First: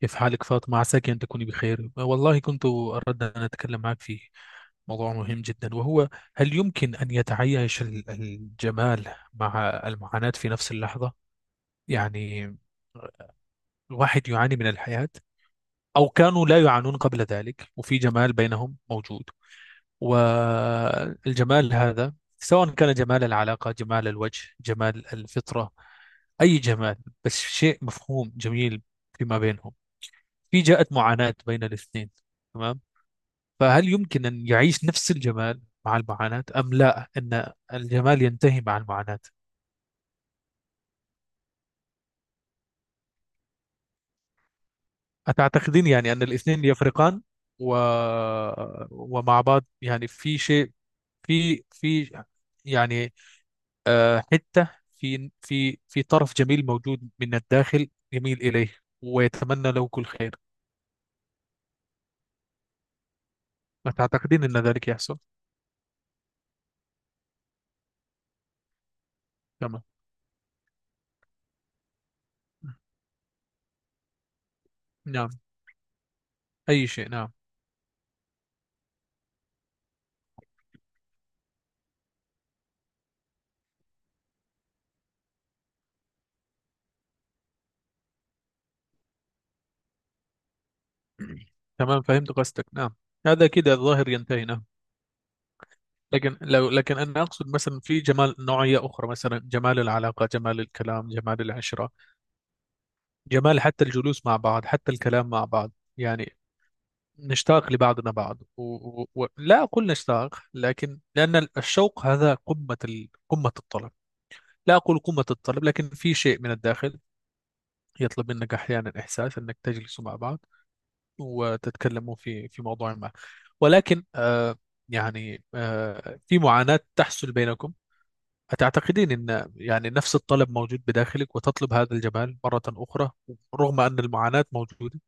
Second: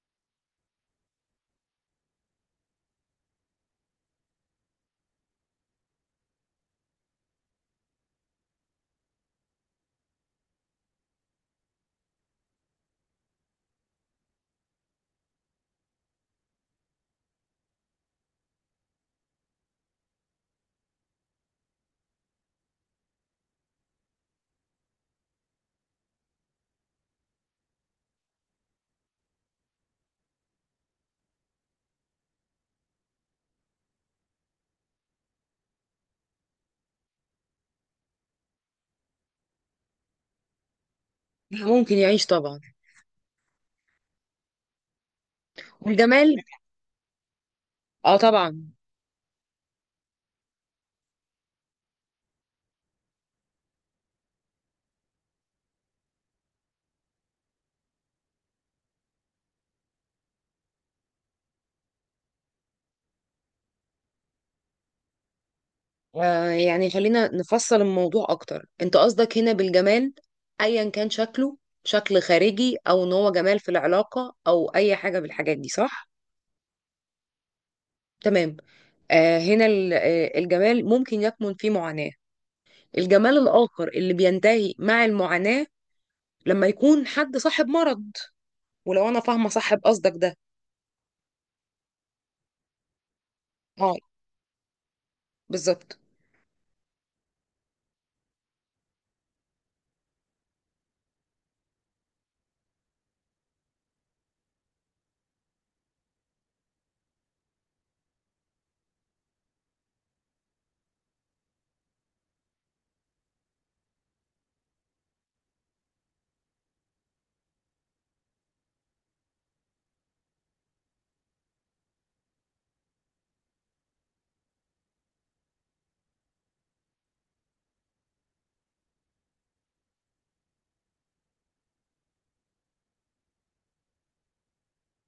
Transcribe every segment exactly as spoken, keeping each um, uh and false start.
كيف حالك فاطمة؟ عساك أن تكوني بخير. والله كنت أردت أن أتكلم معك في موضوع مهم جدا، وهو هل يمكن أن يتعايش ال- الجمال مع المعاناة في نفس اللحظة؟ يعني الواحد يعاني من الحياة، أو كانوا لا يعانون قبل ذلك وفي جمال بينهم موجود. والجمال هذا، سواء كان جمال العلاقة، جمال الوجه، جمال الفطرة، أي جمال، بس شيء مفهوم جميل فيما بينهم، في جاءت معاناة بين الاثنين، تمام؟ فهل يمكن أن يعيش نفس الجمال مع المعاناة، أم لا، أن الجمال ينتهي مع المعاناة؟ ممكن يعيش طبعا. أتعتقدين يعني أن والجمال الاثنين يفرقان؟ و... اه طبعا. ومع بعض يعني في شيء، في في يعني آه، حتة، في في في طرف جميل موجود من الداخل يميل إليه ويتمنى له كل خير. أتعتقدين أن ذلك يحصل؟ آه يعني خلينا نفصل الموضوع اكتر، انت قصدك هنا تمام. بالجمال ايا كان شكله، شكل خارجي او ان هو جمال في العلاقة او اي حاجة نعم، بالحاجات دي، صح؟ أي شيء، نعم. تمام. آه هنا ال- آه، الجمال ممكن يكمن فيه معاناة. الجمال الاخر اللي بينتهي مع المعاناة، لما يكون حد صاحب مرض. ولو انا فاهمة صاحب قصدك ده. تمام، فهمت قصدك، نعم. هذا كده اه الظاهر ينتهي، نعم. بالظبط. لكن لو، لكن أنا أقصد مثلا في جمال نوعية أخرى، مثلا جمال العلاقة، جمال الكلام، جمال العشرة، جمال حتى الجلوس مع بعض، حتى الكلام مع بعض، يعني نشتاق لبعضنا بعض و... و... و... لا أقول نشتاق، لكن لأن الشوق هذا قمة ال... قمة الطلب، لا أقول قمة الطلب، لكن في شيء من الداخل يطلب منك أحيانا إحساس أنك تجلس مع بعض وتتكلموا في في موضوع ما. ولكن آه، يعني آه، في معاناة تحصل بينكم. أتعتقدين أن يعني نفس الطلب موجود بداخلك وتطلب هذا الجمال مرة أخرى، رغم أن المعاناة موجودة؟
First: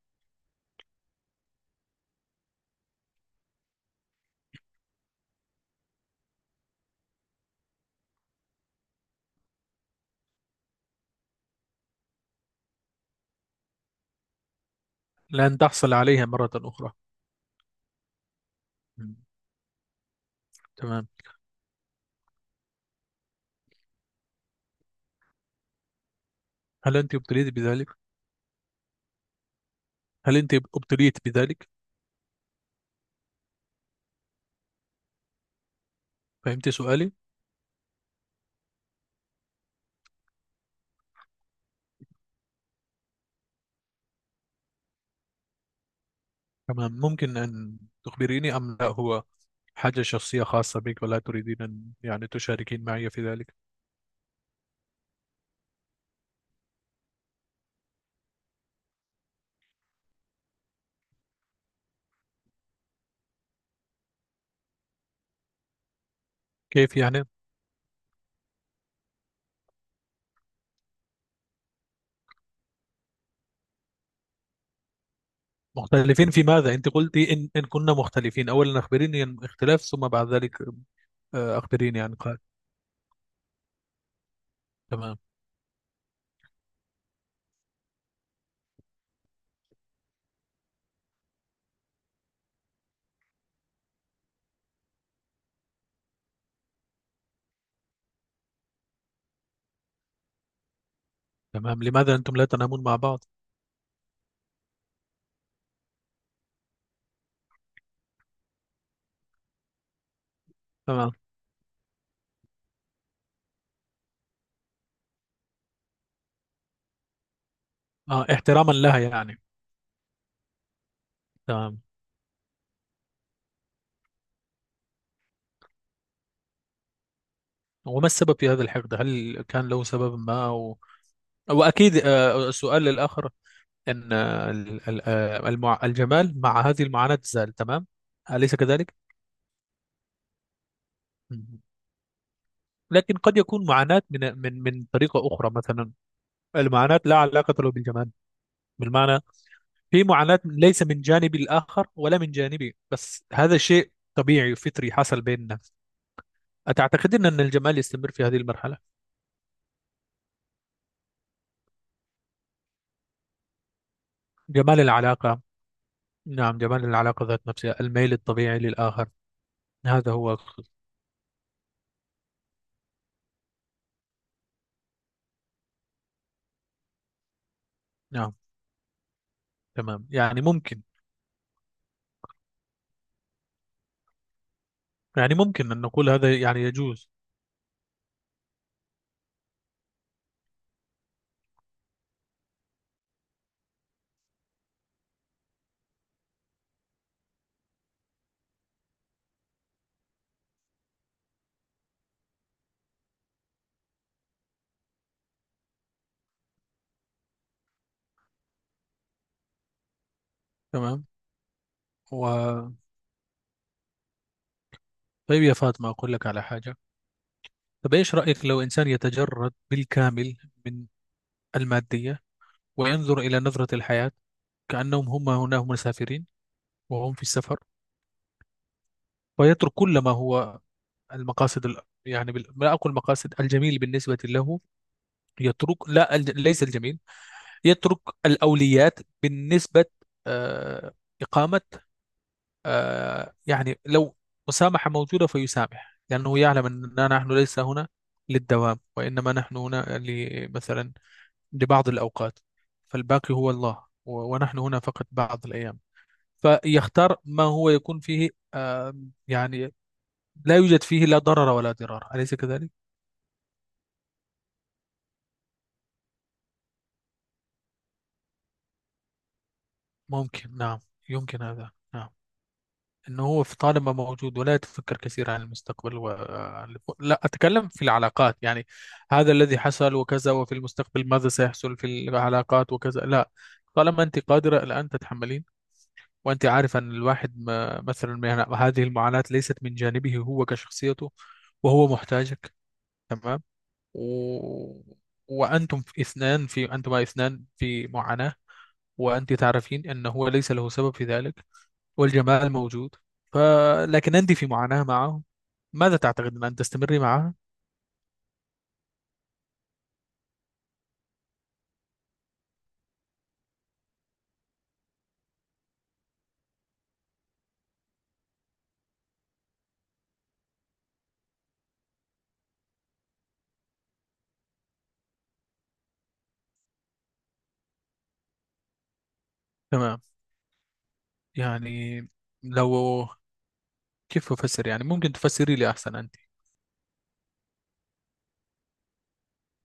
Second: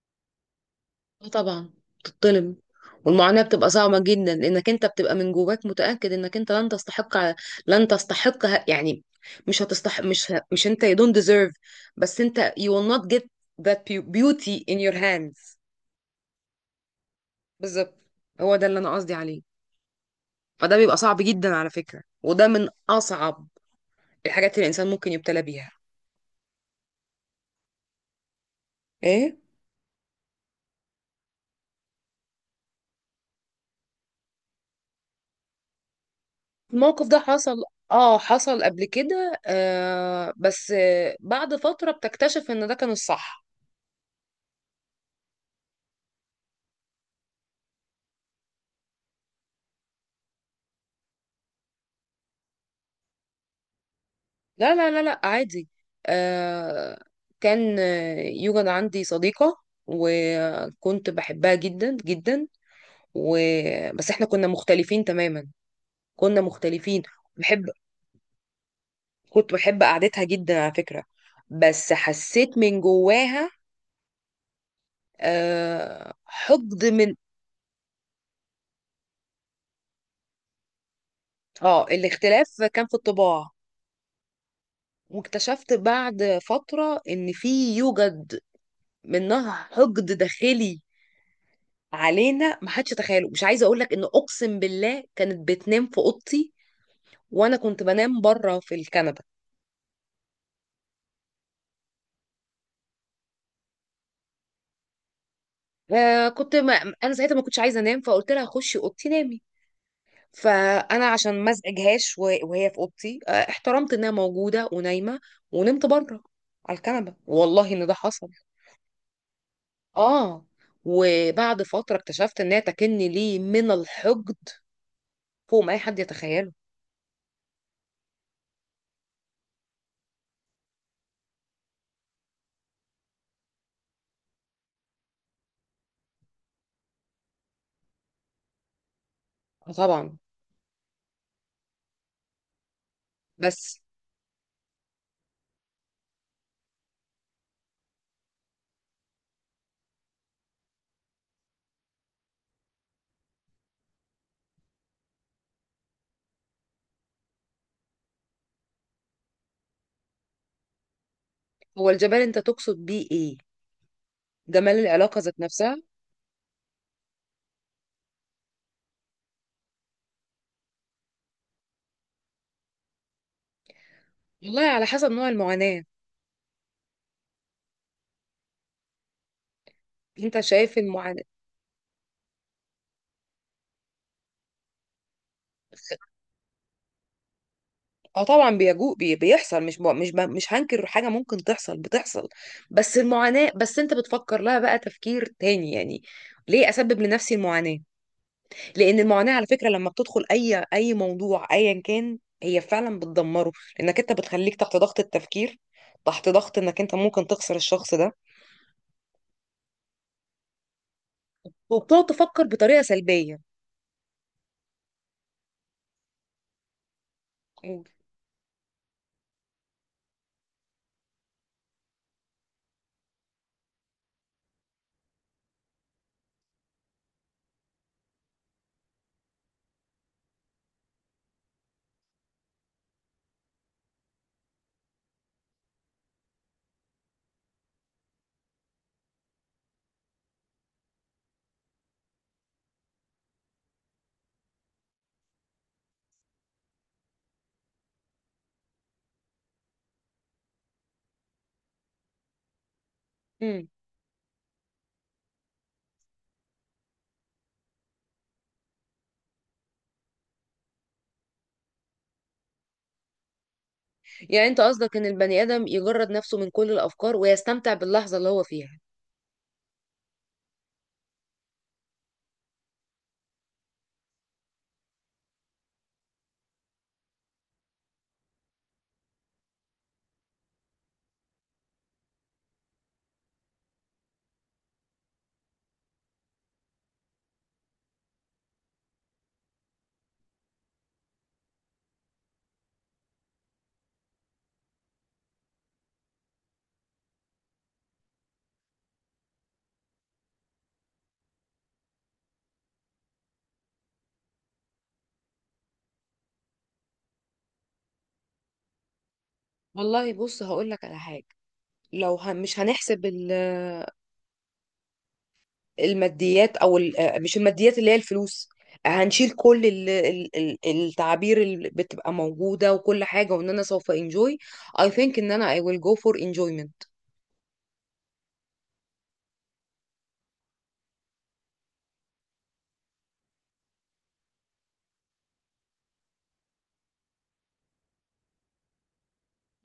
اه طبعا بتتظلم. والمعاناة بتبقى صعبة جدا، لأنك أنت بتبقى من جواك متأكد إنك أنت لن تستحق. لن تستحق ه- يعني مش هتستحق، مش ه- مش أنت you don't deserve، بس أنت you will not get that beau- beauty in your hands. لن تحصل عليها مرة أخرى. بالظبط. هو ده اللي أنا قصدي مم. عليه. فده بيبقى تمام. صعب جدا على فكرة، وده من أصعب الحاجات اللي الإنسان ممكن يبتلى بيها. هل أنت ابتليت بذلك؟ إيه؟ هل أنت ابتليت بذلك؟ فهمت الموقف سؤالي؟ ده حصل. اه حصل قبل كده، آه بس آه بعد فترة بتكتشف إن ده كان الصح. تمام. ممكن أن تخبريني أم لا، هو حاجة شخصية خاصة بك ولا تريدين أن يعني تشاركين معي في ذلك؟ لا لا لا لا عادي. آه كان آه، يوجد عندي صديقة، وكنت بحبها جدا جدا. و... بس احنا كنا مختلفين تماما، كنا كيف مختلفين. يعني؟ بحب كنت بحب قعدتها جدا على فكرة. بس حسيت من جواها آه مختلفين في ماذا؟ حقد انت من. قلتي ان ان كنا مختلفين، اولا اخبريني عن الاختلاف، ثم بعد ذلك آه، اه اخبريني عن قال. الاختلاف كان في الطباع. تمام. واكتشفت بعد فترة ان في يوجد منها حقد داخلي علينا ما حدش تخيله. مش عايزه اقول لك، ان اقسم بالله كانت بتنام في اوضتي وانا كنت بنام بره في الكنبه. تمام، لماذا انتم لا تنامون مع بعض؟ آه كنت، ما انا ساعتها ما كنتش عايزه انام، فقلت لها خشي اوضتي نامي. فانا تمام. عشان ما ازعجهاش وه- وهي في اوضتي آه احترمت انها موجوده ونايمه. ونمت بره على الكنبه، والله ان ده آه، حصل. احتراما لها يعني. اه. وبعد تمام. فتره اكتشفت انها تكني لي من الحقد فوق ما اي حد يتخيله. وما السبب في هذا الحقد؟ هل كان له سبب ما أو... واكيد آه، السؤال للاخر، ان آه، ال- ال- آه، المع... الجمال مع هذه المعاناة زال، تمام، اليس كذلك؟ آه طبعا. مم. لكن قد يكون بس معاناة من من من طريقة أخرى مثلا. المعاناة لا علاقة له بالجمال، بالمعنى في معاناة من- ليس من جانبي الآخر ولا من جانبي، بس هذا شيء طبيعي وفطري حصل بيننا. أتعتقدين أن الجمال يستمر في هذه المرحلة؟ هو الجمال انت تقصد بيه ايه؟ جمال جمال العلاقه ذات العلاقة. نفسها؟ نعم، جمال العلاقة ذات نفسها، الميل الطبيعي للآخر، هذا هو الخ- والله على حسب نوع المعاناة. نعم. تمام، انت يعني شايف ممكن. المعاناة. يعني ممكن أن نقول هذا، يعني يجوز. اه طبعا، بيجو بي- بيحصل. مش ب... مش ب... مش هنكر حاجة ممكن تحصل، بتحصل. بس المعاناة، بس انت بتفكر لها بقى تفكير تاني يعني. ليه اسبب لنفسي المعاناة؟ لان المعاناة على فكرة لما بتدخل اي اي موضوع ايا كان، هي فعلا بتدمره. لانك انت بتخليك تحت ضغط التفكير، تحت ضغط انك انت ممكن تخسر الشخص ده. تمام. وبتقعد تفكر و... بطريقة سلبية. طيب يا فاطمة، أقول لك على حاجة. قول. طب إيش رأيك لو إنسان يتجرد بالكامل من المادية، وينظر إلى نظرة الحياة كأنهم هم هنا مسافرين، وهم في السفر، ويترك كل ما هو المقاصد ال... يعني بال... لا أقول مقاصد الجميل بالنسبة له، يترك لا الج... ليس الجميل، يترك الأوليات بالنسبة، آه... إقامة، آه... يعني لو مسامحة موجودة فيسامح، لأنه يعلم أننا نحن ليس هنا للدوام، وإنما نحن هنا ل... مثلا لبعض الأوقات، فالباقي هو مم. الله و... ونحن هنا فقط بعض الأيام. فيختار ما هو يكون فيه آه... يعني لا يوجد فيه لا ضرر ولا ضرار، أليس كذلك؟ يعني انت قصدك ان البني ادم يجرد نفسه من كل الافكار ويستمتع باللحظه اللي هو فيها؟ ممكن، نعم. يمكن هذا، نعم. أنه هو في طالما موجود ولا يتفكر كثير عن المستقبل و... آه، لا أتكلم في العلاقات يعني، هذا الذي حصل وكذا، وفي المستقبل ماذا سيحصل في العلاقات وكذا، لا. طالما أنت قادرة الآن تتحملين، وأنت عارفة أن الواحد ما... مثلا ما- يعني هذه المعاناة ليست من جانبه هو كشخصيته، وهو محتاجك، تمام، و... وأنتم في اثنان، في أنتما اثنان في معاناة، وأنت تعرفين أنه هو ليس له سبب في ذلك، والجمال موجود، ف... لكن أنت في معاناة معه. ماذا تعتقد أن تستمري معها؟ والله بص هقول لك على حاجة. لو هن مش هنحسب ال- الماديات، او ال- آه، مش الماديات اللي هي الفلوس، هنشيل كل ال- ال- ال- التعابير اللي بتبقى موجودة وكل حاجة، وان انا سوف انجوي. I think ان انا I will go for enjoyment. تمام، يعني لو، كيف أفسر؟ يعني ممكن تفسري لي أحسن أنت.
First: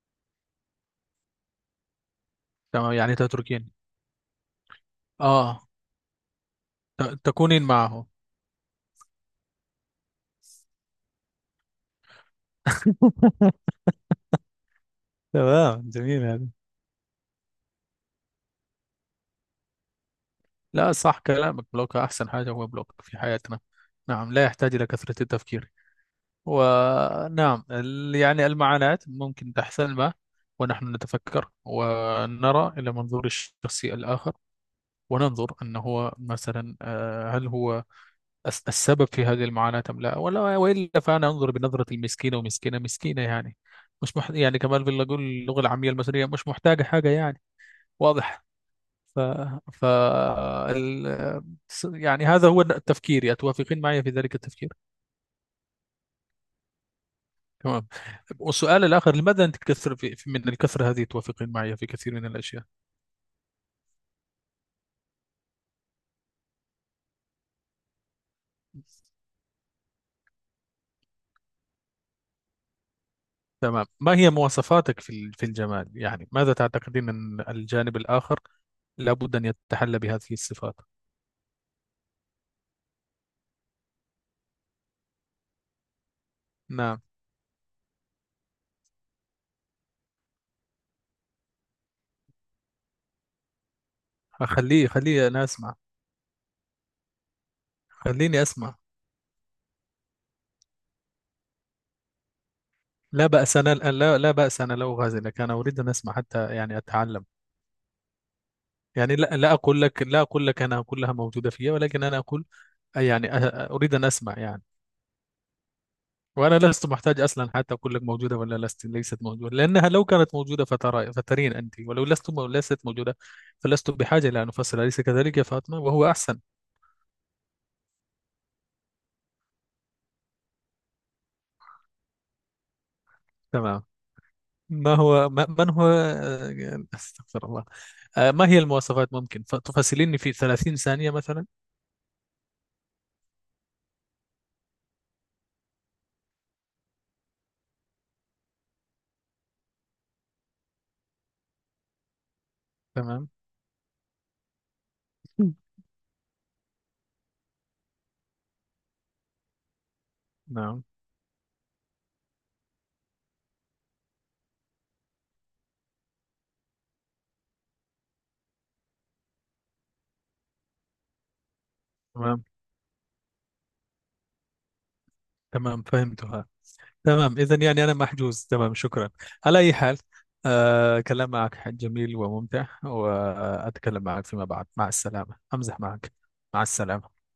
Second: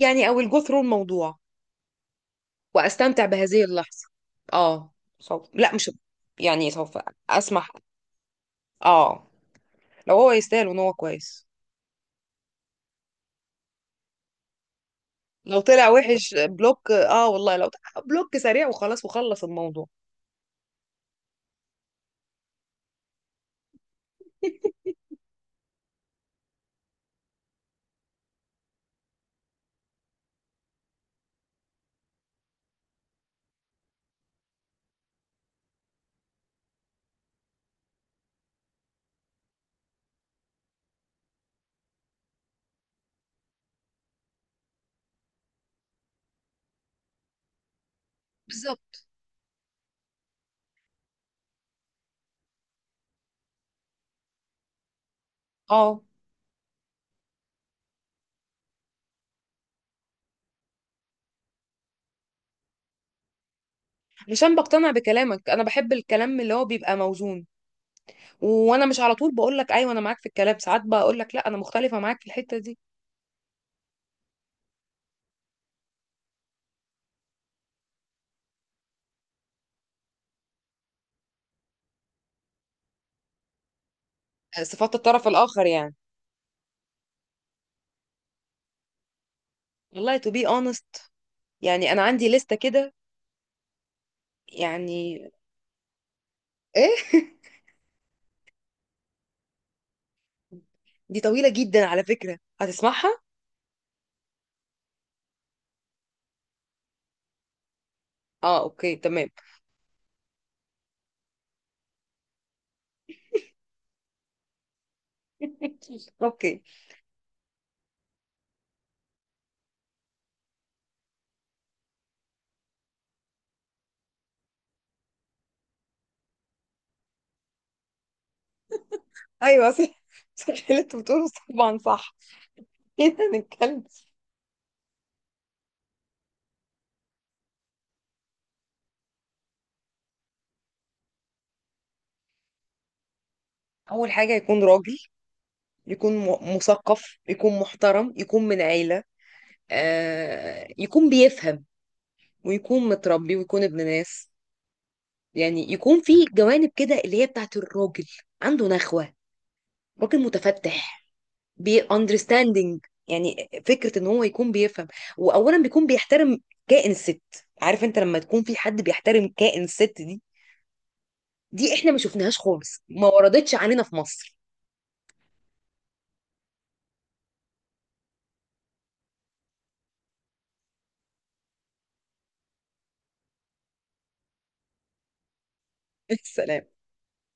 يعني I will go through الموضوع تمام يعني واستمتع بهذه تتركين، اللحظة. اه. سوف آه، لا مش يعني سوف ت... تكونين اسمح. معه. اه لو هو يستاهل وان هو كويس. لو طلع تمام، جميل وحش هذا. بلوك. اه والله لو طلع بلوك سريع وخلاص وخلص الموضوع. لا، صح كلامك، بلوك أحسن حاجة، هو بلوك في حياتنا. نعم، لا يحتاج إلى كثرة التفكير. ونعم ال- يعني المعاناة ممكن تحصلنا، ونحن نتفكر ونرى إلى منظور الشخص الآخر، وننظر أنه هو مثلا، آه، هل هو الس- السبب في هذه المعاناة، أم لا، ولا وإلا فأنا أنظر بنظرة المسكينة ومسكينة مسكينة، يعني مش مح... يعني كمان في، أقول اللغة العامية المصرية مش محتاجة حاجة يعني، واضح. بالظبط. ف... ف... ال... يعني هذا هو التفكير، أتوافقين معي في ذلك التفكير؟ اه تمام. والسؤال الآخر، لماذا أنت تكثر في في- من الكثرة هذه، توافقين معي في كثير من الأشياء؟ عشان بقتنع بكلامك. انا بحب الكلام اللي هو بيبقى موزون، وانا مش على طول بقول لك ايوه انا معاك في الكلام، ساعات بقول لك لا انا مختلفه معاك في الحته دي. تمام. ما هي مواصفاتك في ال- في الجمال؟ يعني ماذا تعتقدين أن الجانب الآخر لابد أن يتحلى بهذه الصفات؟ صفات الطرف الاخر يعني. نعم. والله to be honest، يعني انا عندي لستة كده. خليه خليه يعني أنا أسمع. ايه. خليني أسمع. دي طويله جدا على فكره، هتسمعها؟ لا بأس، أنا لا، لا بأس، أنا لا أغازلك، أنا أريد أن أسمع حتى يعني أتعلم. اه اوكي يعني لا، تمام. لا أقول لك، لا أقول لك أنا كلها موجودة فيا، ولكن أنا أقول يعني أ- أ- أريد أن أسمع يعني. وأنا اوكي. لست محتاج أصلا حتى أقول لك موجودة ولا لست ليست موجودة، لأنها لو كانت موجودة فترى فترين أنت، ولو لست مو- ليست موجودة، فلست بحاجة إلى أن أفصل، أليس كذلك يا فاطمة؟ وهو أحسن. ايوه صح. صح اللي انت بتقوله طبعا صح. كده هنتكلم. تمام. ما هو؟ ما من هو آه، أستغفر الله. آه، ما هي المواصفات؟ ممكن ف- تفصليني في ثلاثين ثانية مثلا؟ اول حاجه يكون راجل، يكون م- مثقف، يكون محترم، يكون من عيله. آه يكون بيفهم، ويكون تمام. متربي، ويكون ابن ناس. يعني يكون في جوانب كده اللي هي بتاعت الراجل. عنده نخوه. راجل نعم. متفتح. بي understanding. يعني فكره ان هو يكون بيفهم، واولا بيكون بيحترم كائن الست. عارف انت لما تكون في حد بيحترم كائن الست دي؟ دي احنا ما شفناهاش تمام. خالص، ما وردتش علينا في مصر. تمام، فهمتها. تمام، إذا يعني أنا محجوز، تمام، شكرا. على أي حال، آه، كلام معك جميل وممتع، وأتكلم معك فيما بعد، مع السلامة. أمزح معك. مع السلام. السلامة.